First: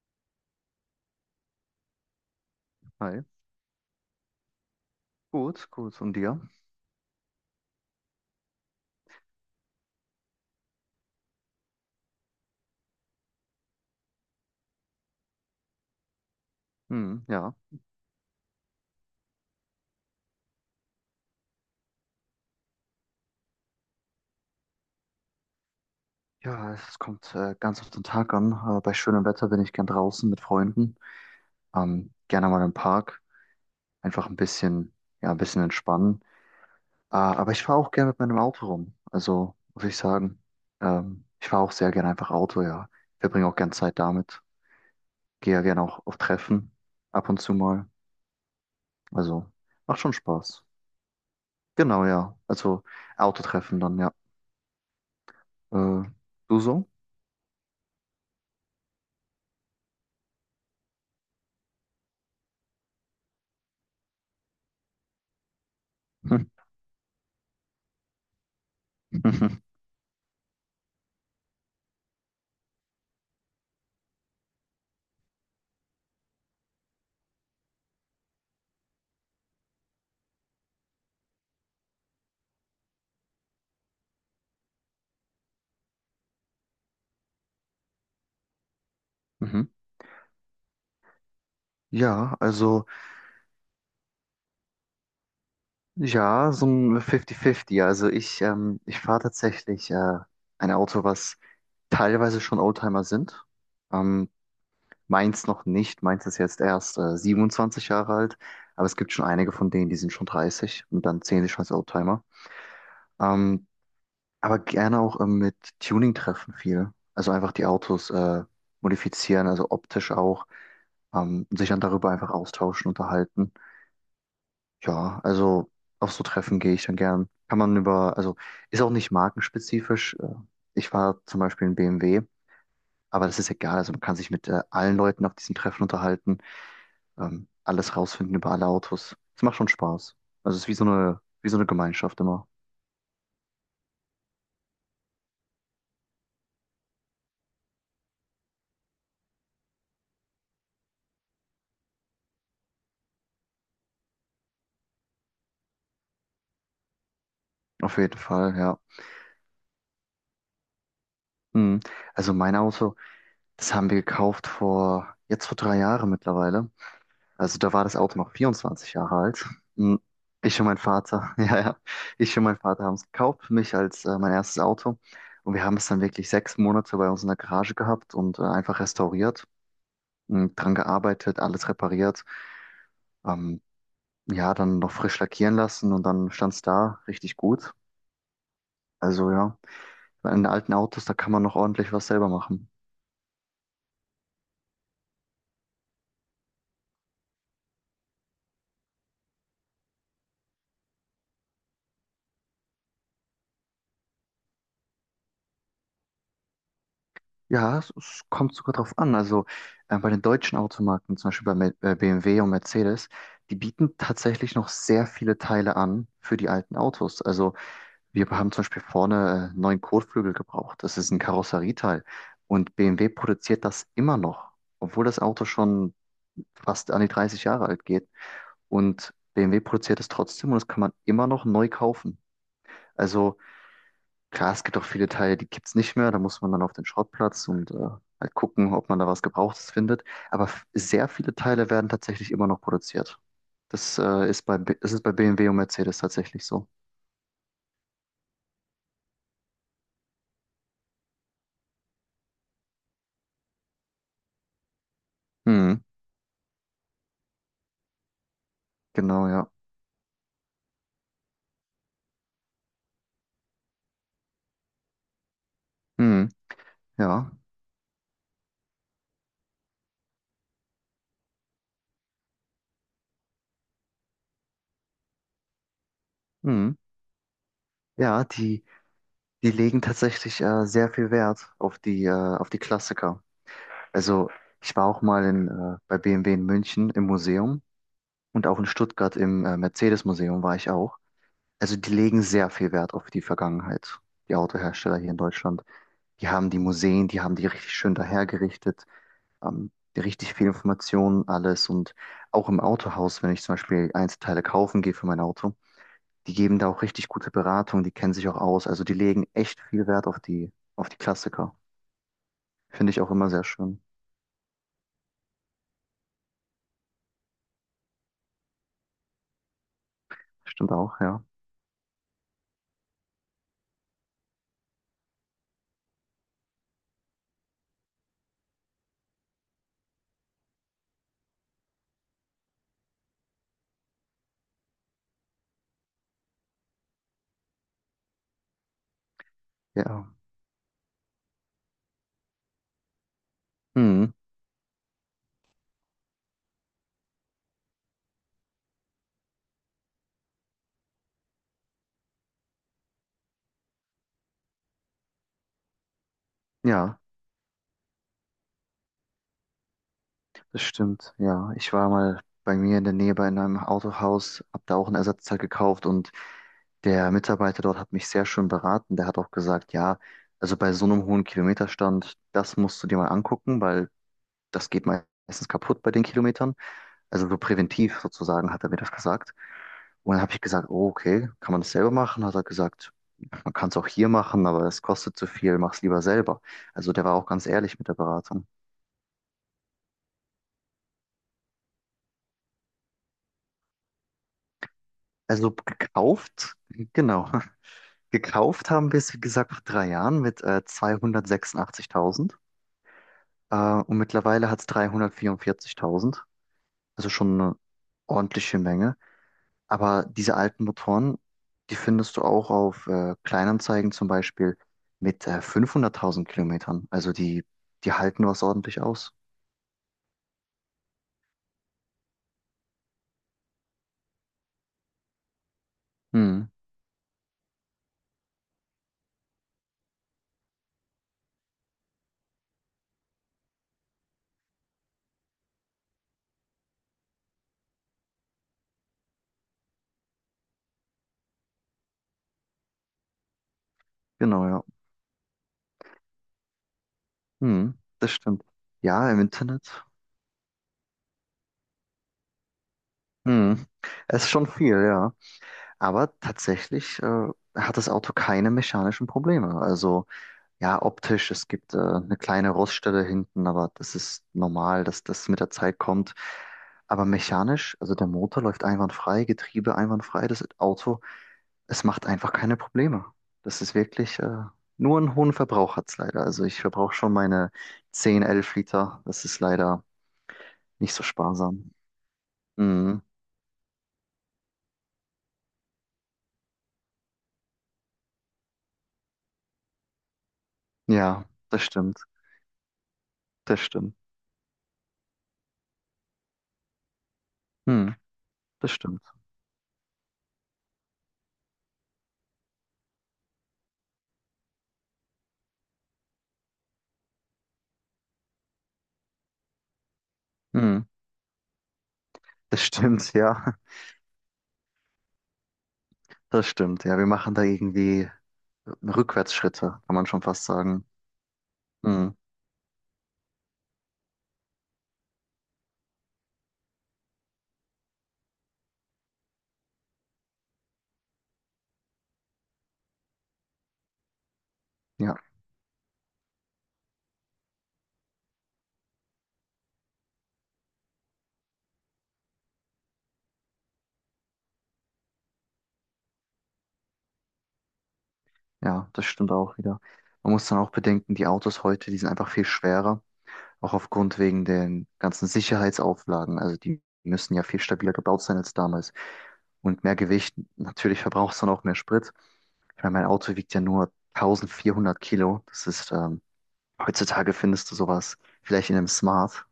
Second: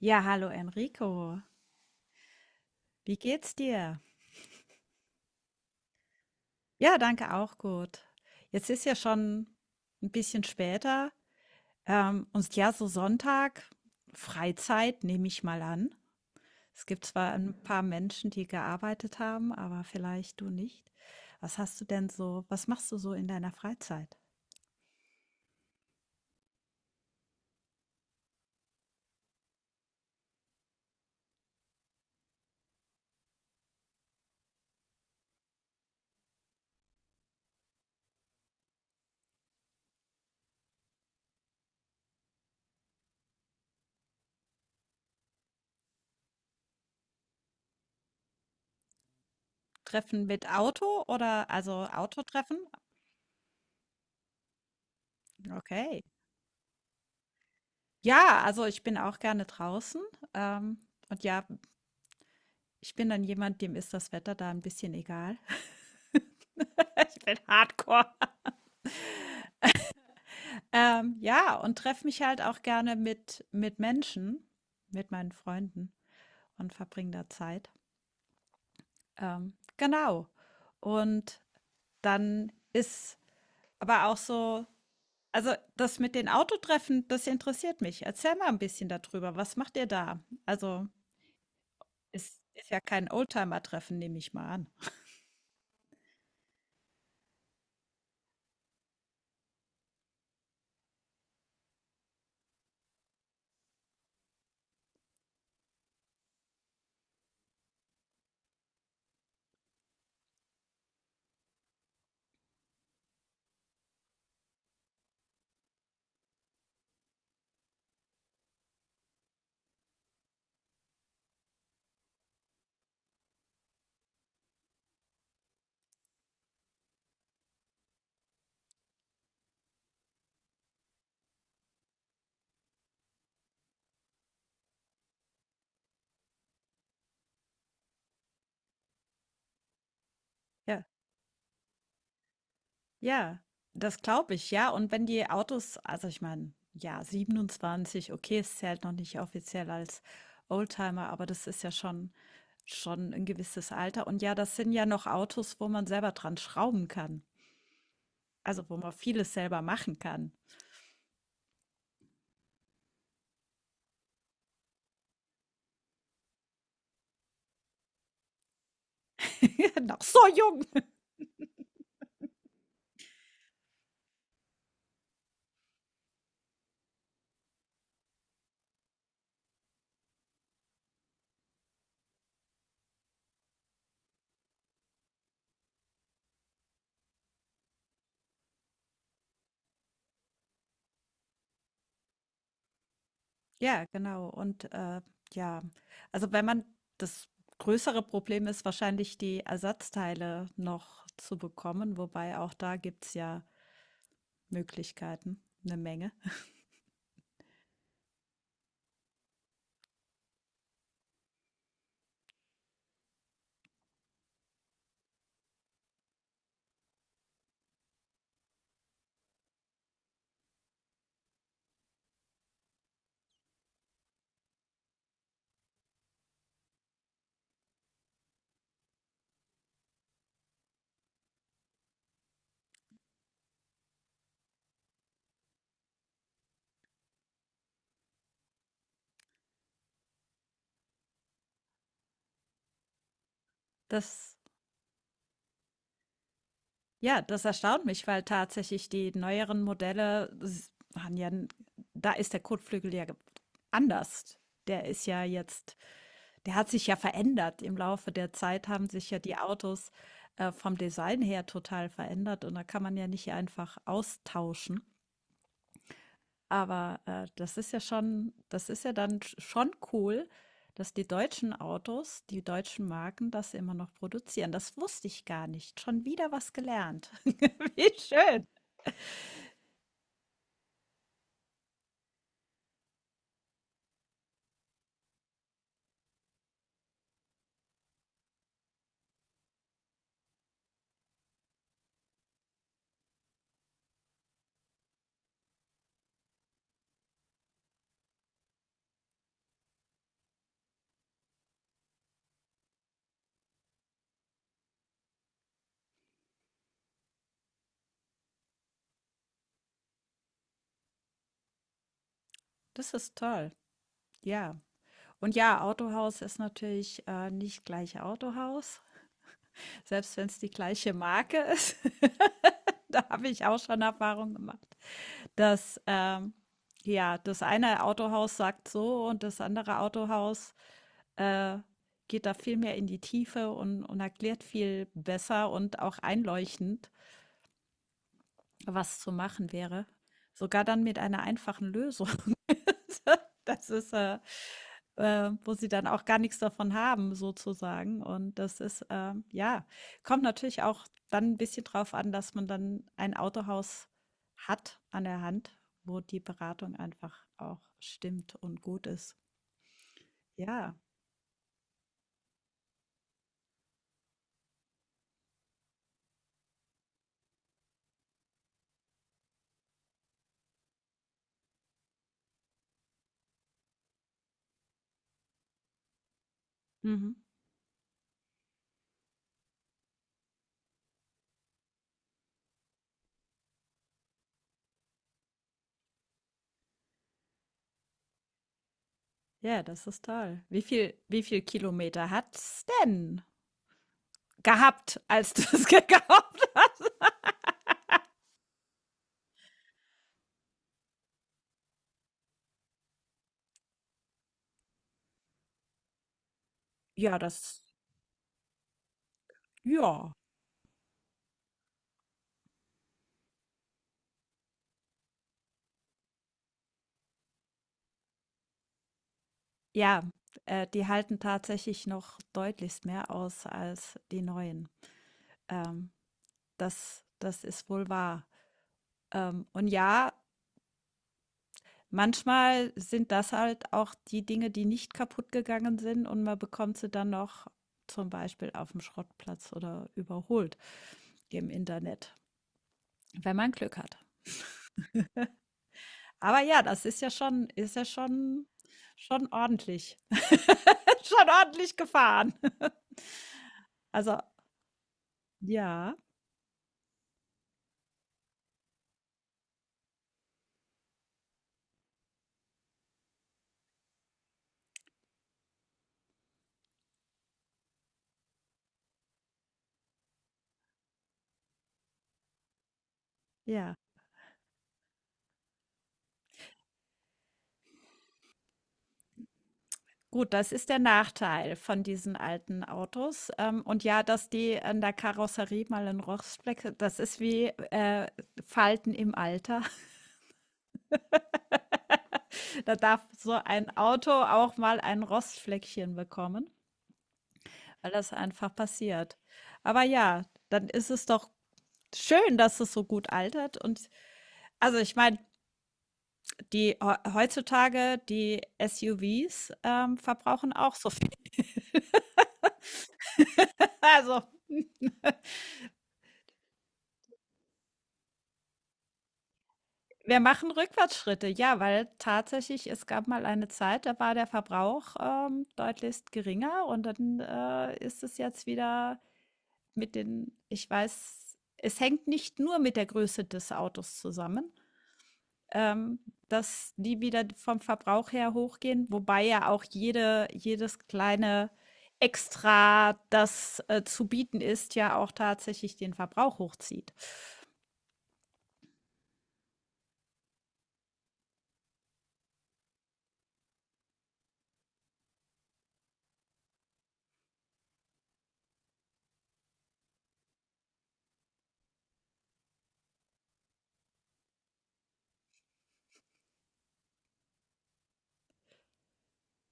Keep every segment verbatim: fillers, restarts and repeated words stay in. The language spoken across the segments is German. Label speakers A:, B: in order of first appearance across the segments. A: Ja, hallo Enrico. Wie
B: Hi.
A: geht's dir?
B: Gut, gut. Und dir?
A: Ja, danke auch gut. Jetzt ist ja schon ein bisschen später. Ähm, und ja, so Sonntag, Freizeit nehme ich mal an. Es gibt
B: Hm,
A: zwar
B: ja.
A: ein paar Menschen, die gearbeitet haben, aber vielleicht du nicht. Was hast du denn so, was machst du so in deiner Freizeit?
B: Ja, es kommt äh, ganz auf den Tag an. Äh, bei schönem Wetter bin ich gern draußen mit Freunden. Ähm, gerne mal im Park. Einfach ein bisschen, ja, ein bisschen entspannen. Äh, aber ich fahre auch gerne mit meinem Auto rum. Also muss ich sagen, ähm, ich fahre auch sehr gerne einfach Auto, ja. Verbringe auch gern Zeit damit. Gehe ja gerne auch auf Treffen ab und zu mal. Also macht schon
A: Treffen mit
B: Spaß.
A: Auto oder also
B: Genau, ja.
A: Autotreffen?
B: Also Autotreffen dann, ja.
A: Okay.
B: Äh, Du so?
A: Ja, also ich bin auch gerne draußen. Ähm, und ja, ich bin dann jemand, dem ist das Wetter da ein bisschen egal. Ich bin Hardcore. Ähm, ja, und treffe mich halt auch gerne mit mit Menschen, mit meinen Freunden und verbringe da Zeit. Ähm, genau. Und dann ist aber auch so, also, das mit den Autotreffen, das interessiert mich. Erzähl mal ein bisschen darüber. Was
B: Mhm.
A: macht ihr da? Also,
B: Ja,
A: es ist ja
B: also
A: kein Oldtimer-Treffen, nehme ich mal an.
B: ja, so ein fünfzig fünfzig. Also ich, ähm, ich fahre tatsächlich äh, ein Auto, was teilweise schon Oldtimer sind. Ähm, Meins noch nicht. Meins ist jetzt erst äh, siebenundzwanzig Jahre alt, aber es gibt schon einige von denen, die sind schon dreißig und dann zählen sie schon als Oldtimer. Ähm, aber gerne auch ähm, mit Tuning treffen viel. Also einfach die Autos äh, modifizieren, also optisch auch, ähm, und sich dann darüber einfach austauschen, unterhalten. Ja, also auf so Treffen gehe ich dann gern. Kann man über, also ist auch nicht markenspezifisch. Äh, Ich war zum Beispiel in B M W, aber das ist egal. Also man kann sich mit äh, allen Leuten auf diesen Treffen unterhalten, ähm, alles rausfinden über alle Autos. Es macht schon Spaß. Also es ist wie
A: Ja.
B: so eine, wie so eine Gemeinschaft immer.
A: Ja, das glaube ich, ja. Und wenn die Autos, also ich meine, ja, siebenundzwanzig, okay, es zählt noch nicht offiziell als Oldtimer, aber das ist ja schon schon ein gewisses Alter. Und ja, das sind ja noch Autos, wo man selber dran schrauben kann,
B: Auf jeden Fall,
A: also wo
B: ja.
A: man vieles selber machen kann.
B: Mhm. Also mein Auto, das haben wir gekauft vor, jetzt vor drei Jahren mittlerweile. Also da war das Auto noch vierundzwanzig Jahre alt. Hm,
A: Noch so
B: ich
A: jung.
B: und mein Vater, ja, ja, ich und mein Vater haben es gekauft für mich als äh, mein erstes Auto. Und wir haben es dann wirklich sechs Monate bei uns in der Garage gehabt und äh, einfach restauriert, hm, dran gearbeitet, alles repariert. Ähm, ja, dann noch frisch lackieren lassen und dann stand es da richtig gut. Also ja, bei den alten Autos, da kann man noch ordentlich was selber machen.
A: Ja, genau. Und, äh, ja, also wenn man das größere Problem ist wahrscheinlich, die Ersatzteile noch zu bekommen, wobei auch da gibt's ja Möglichkeiten, eine Menge.
B: Ja, es, es kommt sogar drauf an. Also äh, bei den deutschen Automarken, zum Beispiel bei Me- äh, B M W und Mercedes, die bieten tatsächlich noch sehr viele Teile an für die alten Autos. Also wir haben zum Beispiel vorne äh, neuen Kotflügel gebraucht. Das ist ein Karosserieteil. Und B M W produziert das immer noch, obwohl das Auto schon fast an die dreißig Jahre alt geht. Und B M W produziert es trotzdem und das kann man immer noch neu kaufen. Also klar, es gibt auch viele Teile, die gibt's nicht mehr. Da muss man dann auf den Schrottplatz und äh, halt gucken, ob man da was Gebrauchtes findet. Aber f- sehr viele Teile werden tatsächlich immer noch produziert. Das äh,
A: Das,
B: ist bei, B- das ist bei B M W und Mercedes tatsächlich so.
A: ja, das erstaunt mich, weil tatsächlich die neueren Modelle haben ja, da ist der Kotflügel ja anders. Der ist ja jetzt,
B: Hm,
A: der hat sich ja verändert. Im Laufe der Zeit haben sich ja
B: genau,
A: die
B: ja.
A: Autos äh, vom Design her total verändert und da kann man ja nicht einfach austauschen.
B: Hm,
A: Aber, äh,
B: ja.
A: das ist ja schon, das ist ja dann sch schon cool, dass die deutschen Autos, die deutschen Marken das immer noch produzieren. Das wusste ich gar nicht. Schon wieder was
B: Hm.
A: gelernt. Wie
B: Ja,
A: schön.
B: die, die legen tatsächlich äh, sehr viel Wert auf die, äh, auf die Klassiker. Also ich war auch mal in, äh, bei B M W in München im Museum und auch in Stuttgart im äh, Mercedes-Museum war ich auch. Also die legen sehr viel Wert auf die Vergangenheit, die Autohersteller hier in Deutschland. Die haben die Museen, die haben die richtig schön dahergerichtet, ähm, die richtig viel Informationen, alles. Und auch im Autohaus, wenn ich zum Beispiel Einzelteile kaufen gehe für mein Auto, die geben da auch richtig gute Beratung, die kennen sich auch aus. Also die legen echt viel Wert auf die, auf die Klassiker. Finde
A: Das
B: ich auch
A: ist
B: immer sehr
A: toll.
B: schön.
A: Ja. Und ja, Autohaus ist natürlich, äh, nicht gleich Autohaus, selbst wenn es die
B: Stimmt
A: gleiche
B: auch, ja.
A: Marke ist. Da habe ich auch schon Erfahrung gemacht, dass, ähm, ja, das eine Autohaus sagt so und das andere Autohaus äh, geht da viel mehr in die Tiefe und, und erklärt viel besser und auch einleuchtend, was zu machen wäre.
B: Ja.
A: Sogar dann mit einer einfachen Lösung. Das ist,
B: Hm,
A: äh, äh, wo sie dann auch gar nichts davon haben, sozusagen. Und das ist, äh, ja, kommt natürlich auch dann ein bisschen drauf an, dass man dann ein Autohaus hat an der Hand, wo die Beratung
B: ja.
A: einfach auch stimmt und gut ist.
B: Das
A: Ja.
B: stimmt, ja. Ich war mal bei mir in der Nähe bei einem Autohaus, habe da auch ein Ersatzteil gekauft und der Mitarbeiter dort hat mich sehr schön beraten. Der hat auch gesagt, ja, also bei so einem hohen Kilometerstand, das musst du dir mal angucken, weil das geht meistens kaputt bei den Kilometern.
A: Mhm.
B: Also so präventiv sozusagen hat er mir das gesagt. Und dann habe ich gesagt, oh, okay, kann man das selber machen? Hat er gesagt, man kann es auch hier machen, aber es kostet zu viel, mach's lieber selber. Also der war auch ganz ehrlich mit der Beratung.
A: Ja, das ist toll. Wie viel, wie viel Kilometer hat's denn gehabt, als du
B: Also
A: es gekauft
B: gekauft,
A: hast?
B: genau. Gekauft haben wir es, wie gesagt, vor drei Jahren mit äh, zweihundertsechsundachtzigtausend äh, und mittlerweile hat es dreihundertvierundvierzigtausend. Also
A: Ja,
B: schon eine
A: das,
B: ordentliche Menge. Aber
A: ja.
B: diese alten Motoren, die findest du auch auf äh, Kleinanzeigen zum Beispiel mit äh, fünfhunderttausend Kilometern. Also die, die halten was ordentlich aus.
A: Ja, äh, die halten tatsächlich noch deutlichst mehr aus als die neuen. Ähm,
B: Hm,
A: das, das ist wohl wahr. Ähm, und ja, manchmal sind das halt auch die Dinge, die nicht kaputt gegangen sind und man bekommt sie dann noch zum Beispiel auf dem Schrottplatz oder überholt im Internet, wenn man Glück hat.
B: genau, ja.
A: Aber ja, das ist ja schon,
B: Hm,
A: ist ja
B: das stimmt.
A: schon
B: Ja, im
A: schon
B: Internet.
A: ordentlich. Schon ordentlich gefahren.
B: Hm,
A: Also,
B: es ist schon viel, ja.
A: ja,
B: Aber tatsächlich äh, hat das Auto keine mechanischen Probleme. Also ja, optisch, es gibt äh, eine kleine Roststelle hinten, aber das ist normal, dass das mit der Zeit kommt. Aber mechanisch, also der Motor läuft einwandfrei, Getriebe einwandfrei, das Auto, es macht einfach keine Probleme. Das ist
A: ja.
B: wirklich äh, nur einen hohen Verbrauch hat's leider. Also ich verbrauche schon meine zehn Elf Liter. Das ist leider
A: Gut, das ist der
B: nicht so
A: Nachteil
B: sparsam.
A: von diesen alten
B: Mhm.
A: Autos. Ähm, und ja, dass die an der Karosserie mal 'n Rostfleck, das ist wie, äh, Falten im Alter.
B: Ja, das stimmt,
A: Da darf so
B: das
A: ein
B: stimmt.
A: Auto auch mal ein Rostfleckchen bekommen, weil
B: Mhm.
A: das einfach
B: Das stimmt.
A: passiert. Aber ja, dann ist es doch schön, dass es so gut altert und, also, ich meine, die heu heutzutage die S U Vs, ähm, verbrauchen auch
B: Mhm.
A: so viel.
B: Das stimmt, ja.
A: Also,
B: Das stimmt, ja. Wir machen da irgendwie Rückwärtsschritte, kann man
A: wir
B: schon fast
A: machen
B: sagen.
A: Rückwärtsschritte, ja, weil
B: Mhm.
A: tatsächlich es gab mal eine Zeit, da war der Verbrauch, ähm, deutlichst geringer und dann, äh, ist es jetzt wieder mit den, ich weiß, es hängt nicht nur mit der Größe des Autos zusammen.
B: Ja,
A: ähm, dass die wieder vom Verbrauch her hochgehen, wobei ja auch jede, jedes kleine Extra, das äh, zu bieten ist, ja auch tatsächlich den Verbrauch hochzieht.
B: ja, das stimmt auch wieder. Man muss dann auch bedenken, die Autos heute, die sind einfach viel schwerer, auch aufgrund wegen den ganzen Sicherheitsauflagen. Also die müssen ja viel stabiler gebaut sein als damals. Und mehr Gewicht, natürlich verbraucht es dann auch mehr Sprit. Ich meine, mein Auto wiegt ja nur eintausendvierhundert Kilo. Das ist, ähm, heutzutage findest du sowas vielleicht in einem Smart.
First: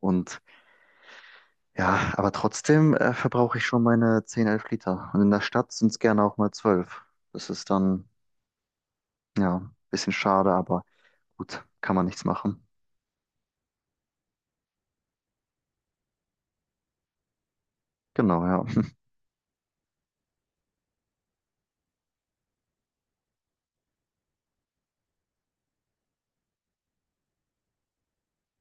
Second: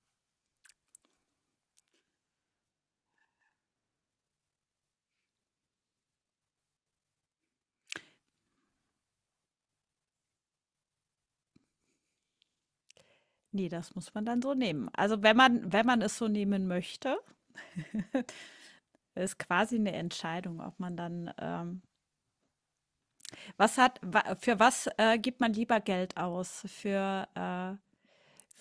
B: Und ja, aber trotzdem äh, verbrauche ich schon meine zehn, elf Liter. Und in der Stadt sind es gerne auch mal zwölf. Das ist dann, ja, ein bisschen schade, aber gut, kann man nichts machen.
A: Ne, das muss man dann so nehmen. Also, wenn man, wenn man es so nehmen möchte,
B: Genau, ja.
A: ist quasi eine Entscheidung, ob man dann, ähm was hat wa für was, äh, gibt man lieber Geld aus? Für, äh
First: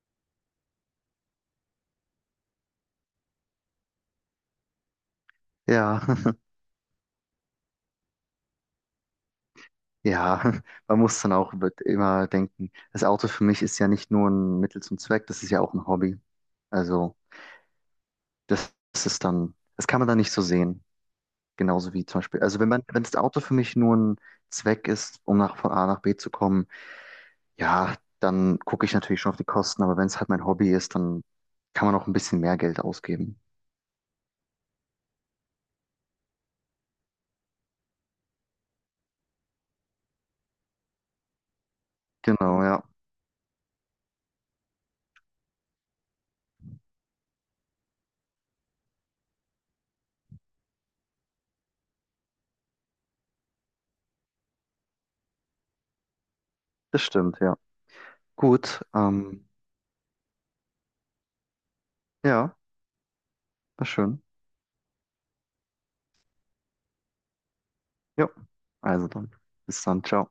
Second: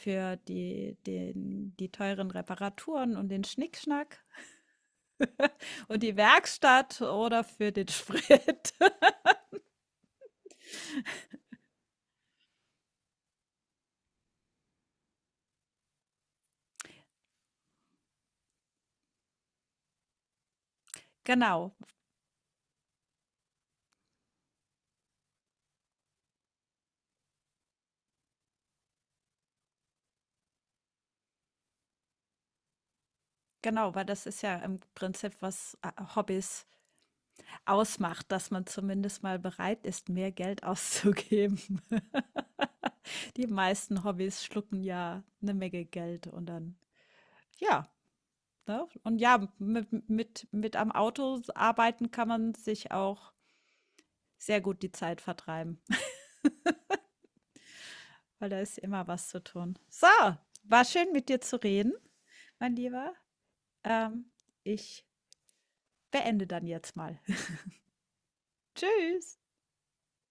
A: für die den die teuren Reparaturen und den Schnickschnack
B: Ja,
A: und die Werkstatt oder für den Sprit?
B: ja, man muss dann auch wird immer denken, das Auto für mich ist ja nicht nur ein Mittel zum Zweck, das ist ja auch ein Hobby. Also, das, das ist dann, das kann man dann nicht so sehen.
A: Genau,
B: Genauso wie zum Beispiel, also wenn man, wenn das Auto für mich nur ein Zweck ist, um nach, von A nach B zu kommen, ja, dann gucke ich natürlich schon auf die Kosten, aber wenn es halt mein Hobby ist, dann kann man auch ein bisschen mehr Geld ausgeben.
A: genau, weil das ist ja im Prinzip was, äh Hobbys ausmacht, dass man zumindest mal bereit ist, mehr Geld auszugeben.
B: Genau, ja.
A: Die meisten Hobbys schlucken ja eine Menge Geld und dann, ja, ne? Und ja, mit mit mit am Auto arbeiten kann man sich auch sehr gut die Zeit vertreiben,
B: Das stimmt, ja.
A: weil da ist
B: Gut,
A: immer was zu
B: ähm,
A: tun. So, war schön, mit dir zu reden,
B: ja,
A: mein Lieber.
B: war schön.
A: Ähm, ich beende dann jetzt mal.
B: Ja, also
A: Tschüss.
B: dann. Bis dann, ciao.